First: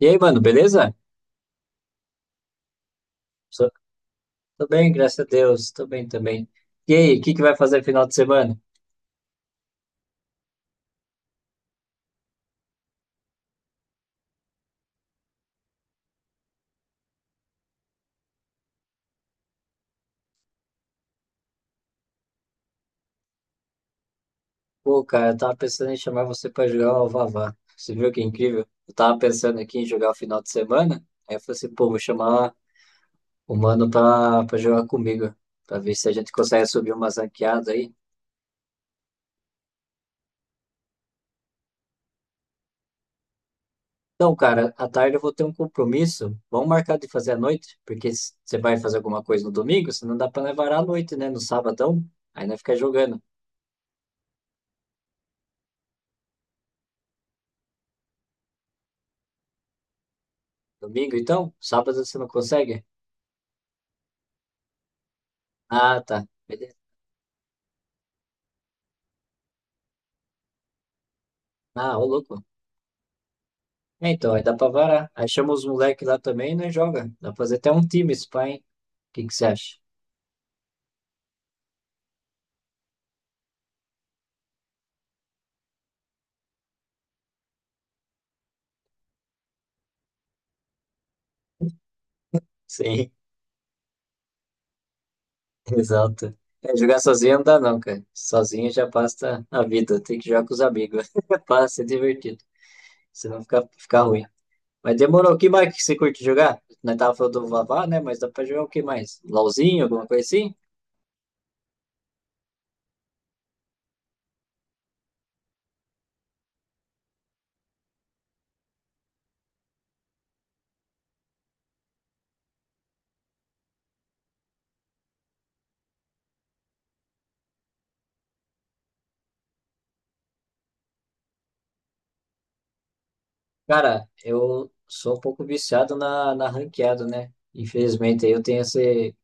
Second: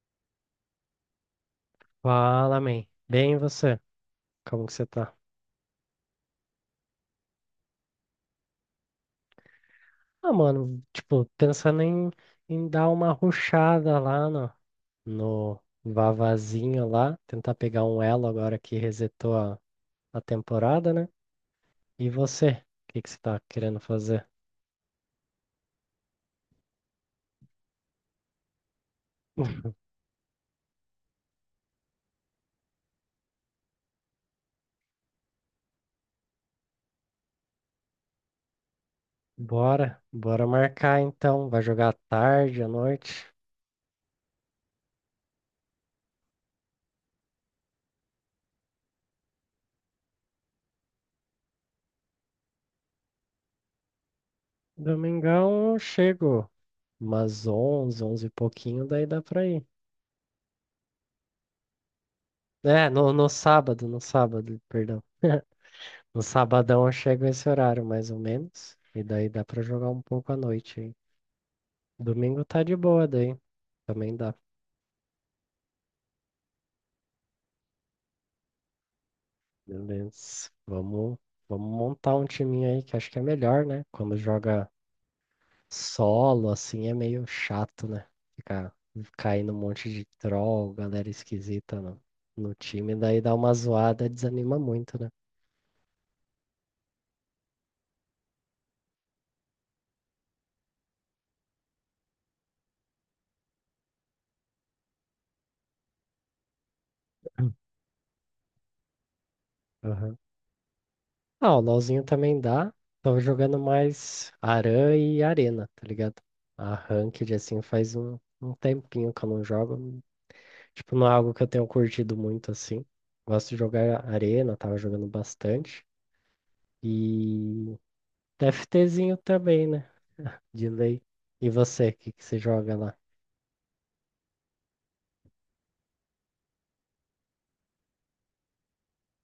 E aí, mano, beleza? Fala, man. Bem, e Sou- você? Como Tô que você bem, tá? graças a Deus. Tô bem também. E aí, o que que vai fazer final de semana? Ah, mano, tipo, pensando em dar uma rushada lá no Vavazinho lá, tentar pegar um elo agora que resetou a temporada, né? E você? O que que você tá querendo fazer? Pô, cara, eu tava pensando em chamar você pra jogar o Vavá. Você viu que incrível? Eu tava pensando aqui em jogar o final de semana. Aí eu falei assim, pô, vou chamar o mano pra jogar comigo. Pra ver se a gente consegue subir umas ranqueadas aí. Bora marcar então. Vai jogar à tarde, à noite? Então, cara, à tarde eu vou ter um compromisso. Vamos marcar de fazer à noite? Porque você vai fazer alguma coisa no domingo, você não dá pra levar à noite, né? No sabadão. Aí nós fica jogando. Domingão eu chego umas 11, 11 e pouquinho, daí dá pra ir. Domingo, então? Sábado você não consegue? É, no sábado, no sábado, perdão. Ah, No tá. Beleza. sabadão eu chego esse horário, mais ou menos. E daí dá pra jogar um pouco à noite, hein? Ah, ô Domingo louco. tá de boa, daí. É, Também então, dá. aí dá pra varar. Aí chama os moleques lá também, né? Joga. Dá pra fazer até um time, esse pai, hein? O que que você acha? Beleza. Vamos montar um timinho aí que acho que é melhor, né? Quando joga solo, assim, é meio chato, né? Ficar caindo um monte de troll, galera esquisita no time. Sim, Daí dá uma zoada, desanima muito, né? exato. É, jogar sozinho não dá não, cara. Sozinho já passa a vida. Tem que jogar com os amigos. para ser divertido. Senão fica ruim. Mas demorou. O que mais que você curte jogar? Nós tava falando do Vavá, né? Mas dá pra jogar o que mais? LOLzinho, alguma Aham. coisa assim? Ah, o LoLzinho também dá. Tô jogando mais Aran e Arena, tá ligado? A Ranked, assim, faz um tempinho que eu não jogo. Tipo, não é algo que eu tenho curtido muito, assim. Gosto de jogar Arena, tava jogando bastante. E TFTzinho também, né? De lei. E você, o que que você joga lá? Cara, eu sou um pouco viciado na ranqueada, né? Infelizmente, aí eu tenho esse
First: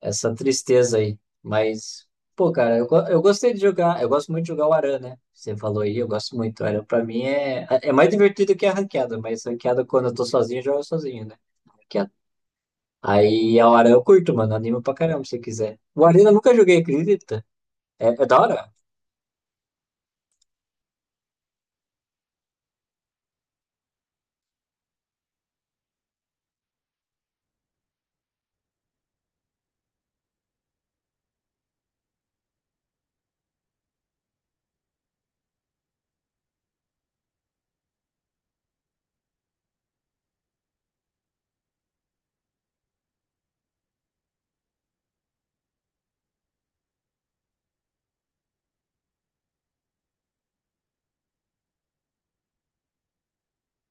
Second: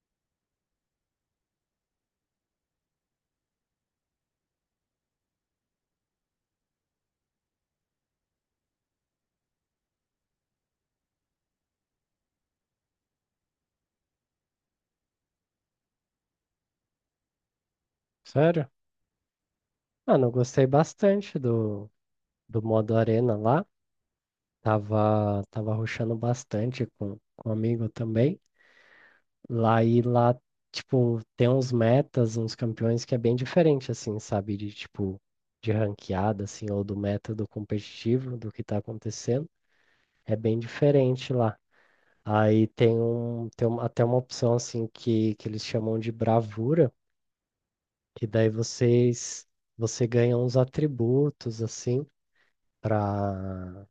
essa tristeza aí. Mas, pô, cara, eu gostei de jogar. Eu gosto muito de jogar o Aran, né? Você falou aí, eu gosto muito. O Aran pra mim é mais divertido que a ranqueada, mas ranqueada quando eu tô sozinho, eu jogo sozinho, né? Ranqueada. Aí a Aran eu curto, mano. Anima pra caramba se quiser. O Aran eu nunca joguei, acredita? É, é da Sério? hora? Mano, eu gostei bastante do modo Arena lá. Tava rushando bastante com um amigo também. Lá e lá, tipo, tem uns metas, uns campeões que é bem diferente, assim, sabe? De tipo, de ranqueada, assim, ou do método competitivo do que tá acontecendo. É bem diferente lá. Aí até uma opção, assim, que eles chamam de bravura, que daí você ganha uns atributos, assim, para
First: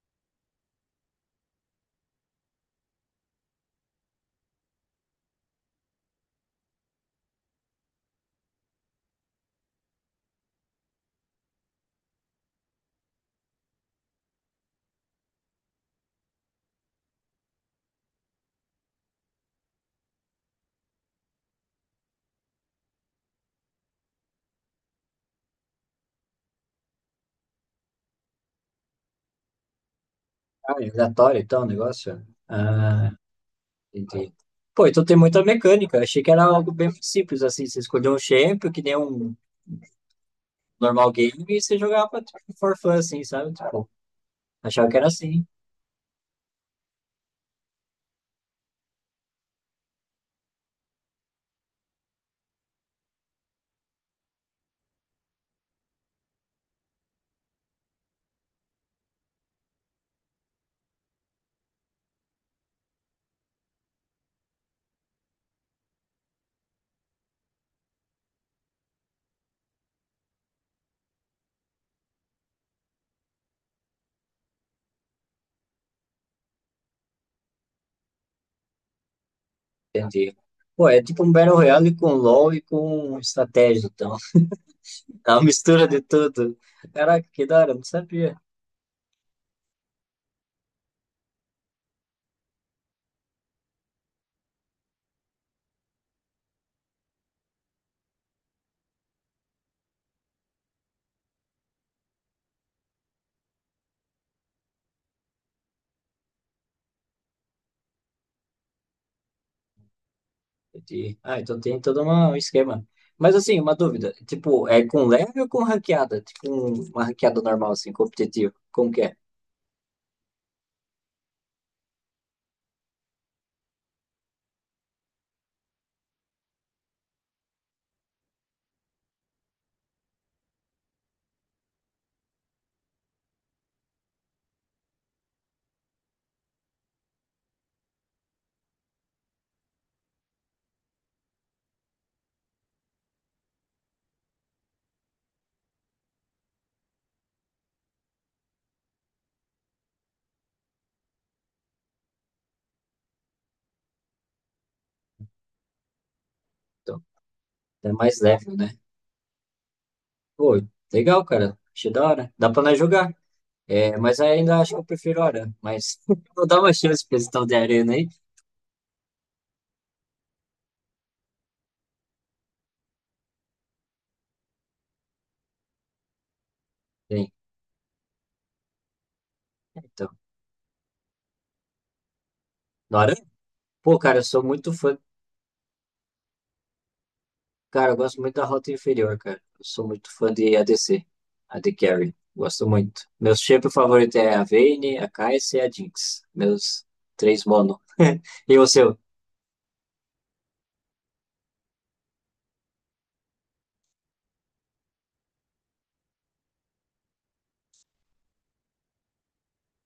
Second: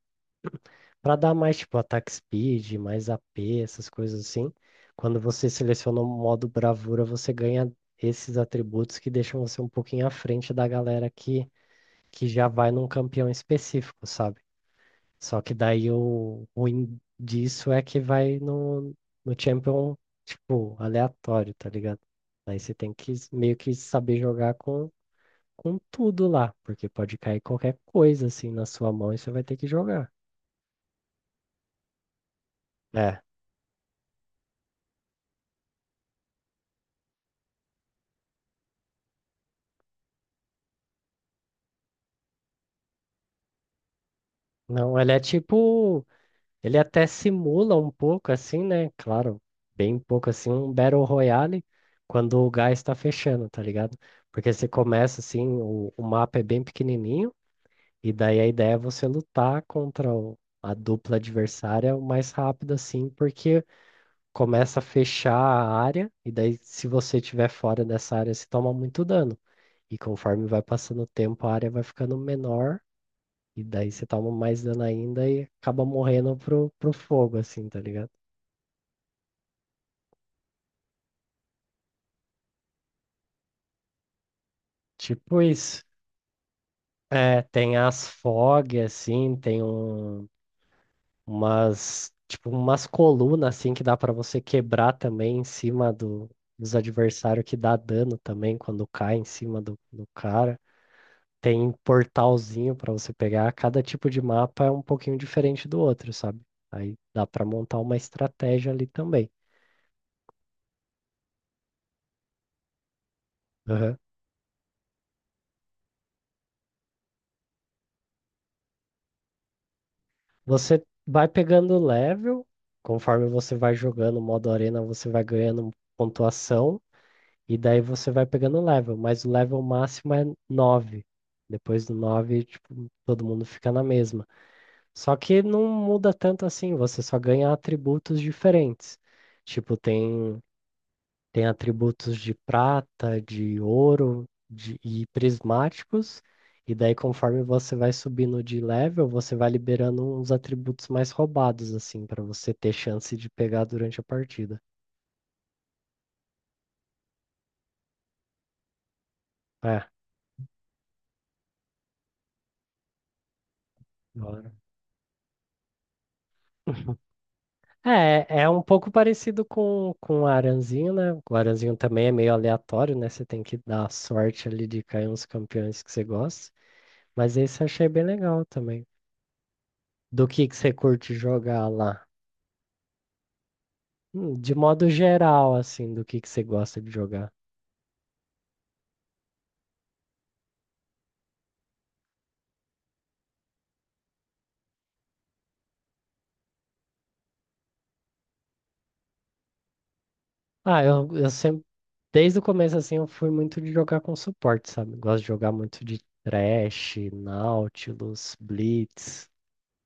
para dar mais tipo attack speed, mais AP, essas coisas assim. Quando você seleciona o modo bravura, você ganha esses atributos que deixam você um pouquinho à frente da galera que já vai num campeão específico, sabe? Só que daí o ruim disso é que vai no champion, tipo, aleatório, tá ligado? Daí você tem que meio que saber jogar com tudo lá, porque pode cair qualquer coisa assim na sua mão e você vai ter que jogar. Ah, é aleatório então o negócio? Ah, É, entendi. Pô, então tem muita mecânica. Achei que era algo bem simples, assim. Você escolheu um champion, que nem um normal game, e você jogava tipo, for fun, assim, sabe? Tipo, achava que não, era ele é assim. tipo Ele até simula um pouco assim, né? Claro, bem pouco assim, um Battle Royale quando o gás está fechando, tá ligado? Porque você começa assim, o mapa é bem pequenininho, e daí a ideia é você lutar contra a dupla adversária o mais rápido assim, porque começa a fechar a área, e daí se você estiver fora dessa área, você toma muito dano. E conforme vai passando o tempo, a área vai ficando menor, e daí você toma mais dano ainda e acaba morrendo pro fogo, assim, tá ligado? Entendi. Pô, é tipo um Battle Royale com LoL e com estratégia, então. É Tipo uma isso. mistura de tudo. Caraca, É, que da hora, tem não as sabia. fog, assim, umas, tipo, umas colunas, assim, que dá pra você quebrar também em cima dos adversários que dá dano também quando cai em cima do cara. Tem um portalzinho pra você pegar. Cada tipo de mapa é um pouquinho diferente do outro, sabe? Aí dá pra montar uma estratégia ali também. Entendi. Ah, então tem todo um esquema. Mas assim, uma Aham. dúvida. Tipo, é com leve ou com ranqueada? Tipo, uma ranqueada normal, assim, competitiva. Como que é? Você vai pegando level, conforme você vai jogando modo arena, você vai ganhando pontuação. E daí você vai pegando level, mas o level máximo é nove. Depois do 9 tipo, todo mundo fica na mesma. Só que não muda tanto assim, você só ganha atributos diferentes. Tipo, tem, tem atributos de prata, de ouro de, e prismáticos. E daí, conforme você vai subindo de level, você vai liberando uns atributos mais roubados, assim, para você ter chance de pegar durante a partida. Então, é mais leve, né? É, Pô, legal, cara. Achei da hora. Dá pra nós jogar. É, mas da hora. ainda acho que eu prefiro Aran. Mas vou dar uma chance pra esse tal de Arena aí. É, é um pouco parecido com o Aranzinho, né? O Aranzinho também é meio aleatório, né? Você tem que dar sorte ali de cair uns campeões que você gosta. Sim. Mas esse eu achei bem legal também. Então, Do que você curte jogar lá? no Aran? Pô, cara, eu sou De muito modo fã. geral, assim, do que você gosta de jogar? Cara, eu gosto muito da Rota Inferior, cara. Eu sou muito fã de ADC, AD Carry. Gosto muito. Meus champions favoritos é a Vayne, a Kai'Sa e a Jinx. Meus três mono. E o seu? Ah, eu sempre, desde o começo, assim, eu fui muito de jogar com suporte, sabe? Gosto de jogar muito de Thresh, Nautilus, Blitz.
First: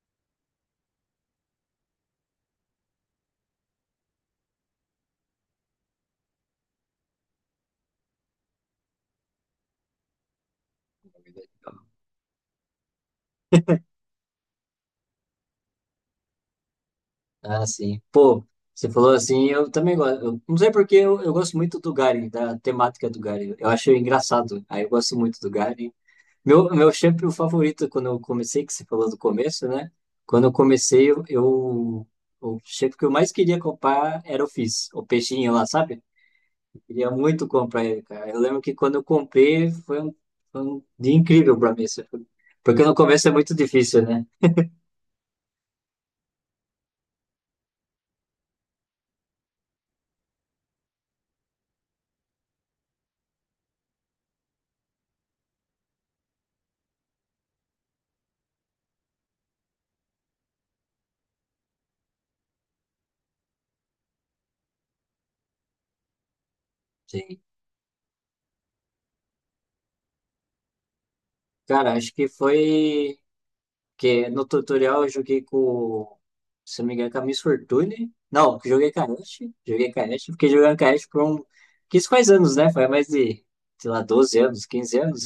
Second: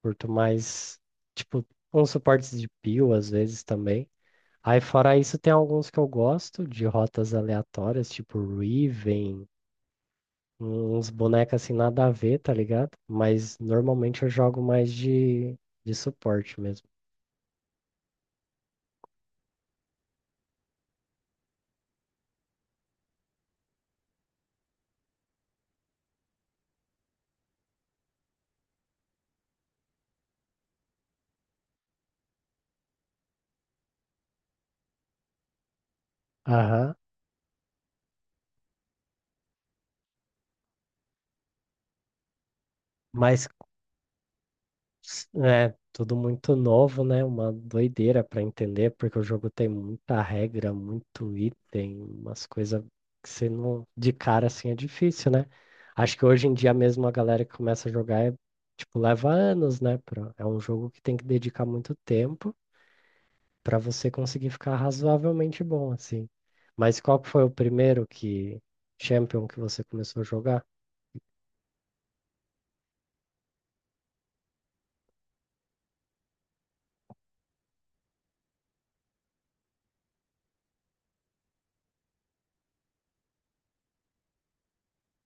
Curto mais, tipo, uns suportes de peel às vezes também. Aí, fora isso, tem alguns que eu gosto de rotas aleatórias, tipo Riven, uns bonecos assim nada a ver, tá ligado? Mas normalmente eu jogo mais de suporte mesmo. Ah, sim. Pô, você falou assim, eu também gosto. Eu não sei porque eu gosto muito do Garen, da temática do Garen. Eu acho engraçado. Aí eu gosto muito do Garen. Meu shampoo favorito, é quando eu comecei, que você falou do começo, né? Quando eu comecei, o shampoo que eu mais queria comprar era o Fizz, o peixinho lá, sabe? Eu Aham. queria muito comprar ele, cara. Eu lembro que quando eu comprei, foi um dia incrível pra mim. Assim, porque no começo é Mas muito difícil, né? é, tudo muito novo, né? Uma doideira para entender, porque o jogo tem muita regra, muito item, umas coisas que você não. De cara assim é difícil, né? Acho que hoje em dia mesmo a galera que começa a jogar é, tipo, leva anos, né? É um jogo que tem que dedicar muito tempo para você conseguir ficar razoavelmente bom, assim. Mas qual que Sim. foi o primeiro que Champion que você começou a jogar? Cara, acho que foi. Porque no tutorial eu joguei com, se não me engano, com a Miss Fortune. Não, joguei com a Ashe. Joguei com a Ashe. Fiquei jogando com a Ashe por um... Quis faz anos, né? Foi mais de, sei lá, 12 anos, 15 anos.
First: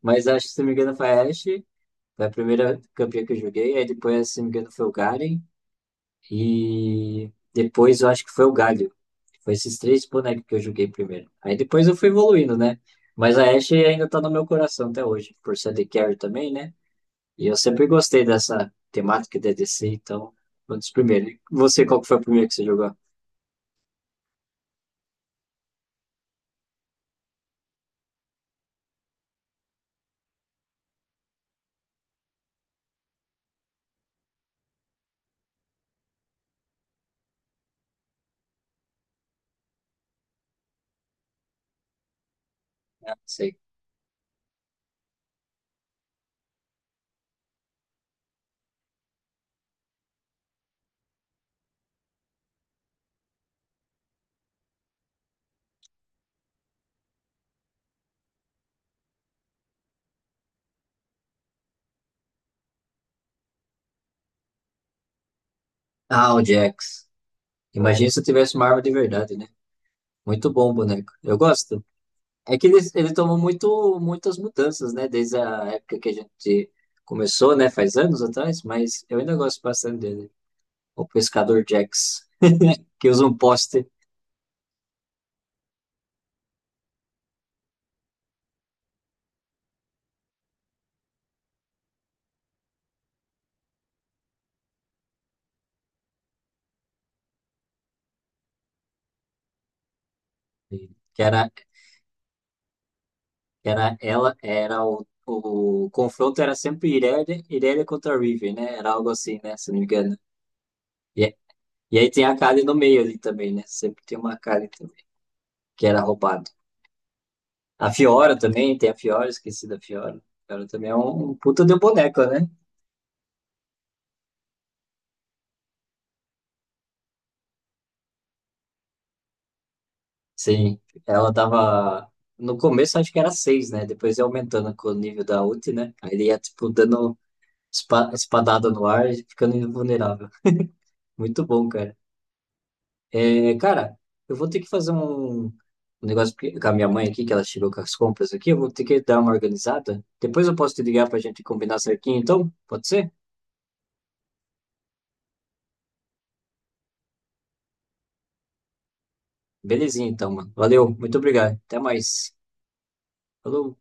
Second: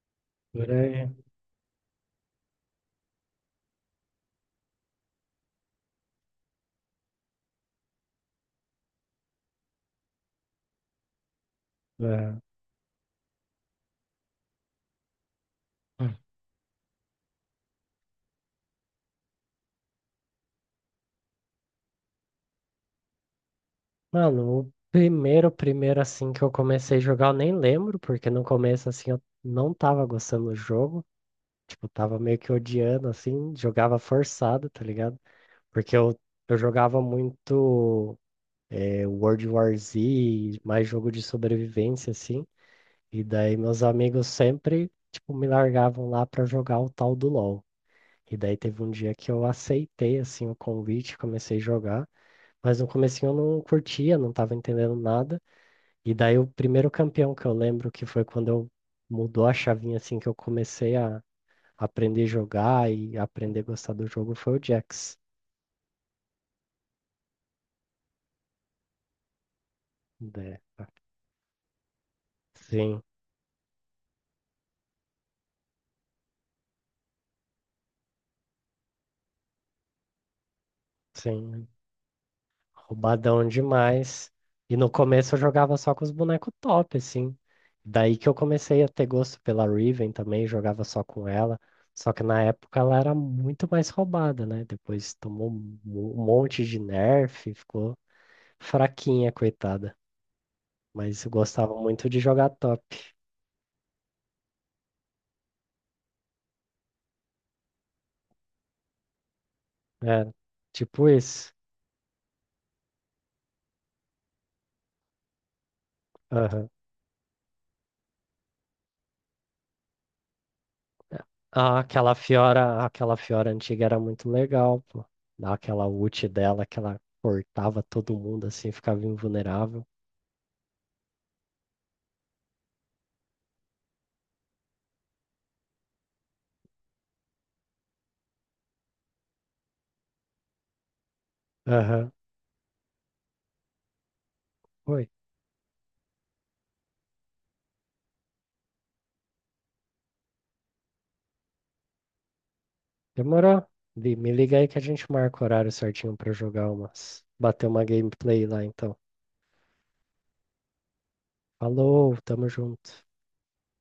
Mas acho que, se não Por me engano, foi aí. a Ashe. Foi a primeira campeã que eu joguei. Aí depois, se não me engano, foi o Garen. E depois eu acho que foi o Galio. Foi esses três bonecos que eu joguei primeiro. Aí depois eu fui É. evoluindo, né? Mas a Ashe ainda tá no meu coração até hoje. Por ser de carry também, né? E eu sempre gostei dessa temática de DC, então, foi um dos primeiros. E você, qual que foi o primeiro que você jogou? Mano, o primeiro, primeiro assim que eu comecei a jogar, eu nem lembro, porque no começo assim eu não tava gostando do jogo. Tipo, tava meio que odiando, assim, jogava forçado, tá ligado? Porque eu jogava muito World War Z, mais jogo de sobrevivência, assim. Ah, E daí sei. meus amigos sempre, tipo, me largavam lá pra jogar o tal do LoL. E daí teve um dia que eu aceitei, assim, o convite, comecei a jogar. Mas no comecinho eu não curtia, não tava entendendo nada. E daí o primeiro campeão que eu lembro que foi quando eu mudou a chavinha assim que eu comecei a aprender a jogar e aprender a gostar do jogo foi o Jax. Ah, o Jax. Imagina se eu tivesse uma arma de verdade, né? Muito Né? bom o boneco. Eu gosto. É que ele, Sim, ele tomou muito, muitas mudanças, né? Desde a época que a gente começou, né? Faz anos atrás, mas eu ainda gosto bastante dele. O pescador sim, Jax, que usa um roubadão poste, demais. E no começo eu jogava só com os bonecos top, assim. Daí que eu comecei a ter gosto pela Riven também, jogava só com ela. Só que na época ela era muito mais roubada, né? Depois tomou um um monte de nerf, ficou fraquinha, coitada. que Mas eu era, gostava muito de jogar top. Era ela, era o confronto era sempre Irelia, Irelia contra Riven, né? Era algo assim, né? Se não me engano. É, tipo E, isso. e aí tem a Kali no meio ali também, né? Sempre tem uma Kali também, que era roubado. Aham. A Fiora também, tem a Fiora, esqueci da Fiora. A Fiora também é um puta de Ah, boneca, né? Aquela Fiora antiga era muito legal, pô. Dá aquela ult dela que ela cortava todo mundo assim, ficava invulnerável. Sim, ela tava. No começo acho que era seis, né? Depois ia aumentando com o nível da ult, né? Aí ele ia, tipo, dando espadada no ar e ficando invulnerável. Muito bom, cara. Aham. É, cara, eu vou ter que fazer Oi. um negócio com a minha mãe aqui, que ela chegou com as compras aqui. Eu vou ter que dar uma organizada. Depois eu posso te ligar pra gente combinar certinho, então? Pode ser? Demorou? Vi, me liga aí que a gente marca o horário certinho pra jogar umas. Bater uma gameplay lá então. Belezinha, então, mano. Valeu, muito obrigado. Até Falou, mais. tamo junto. Falou.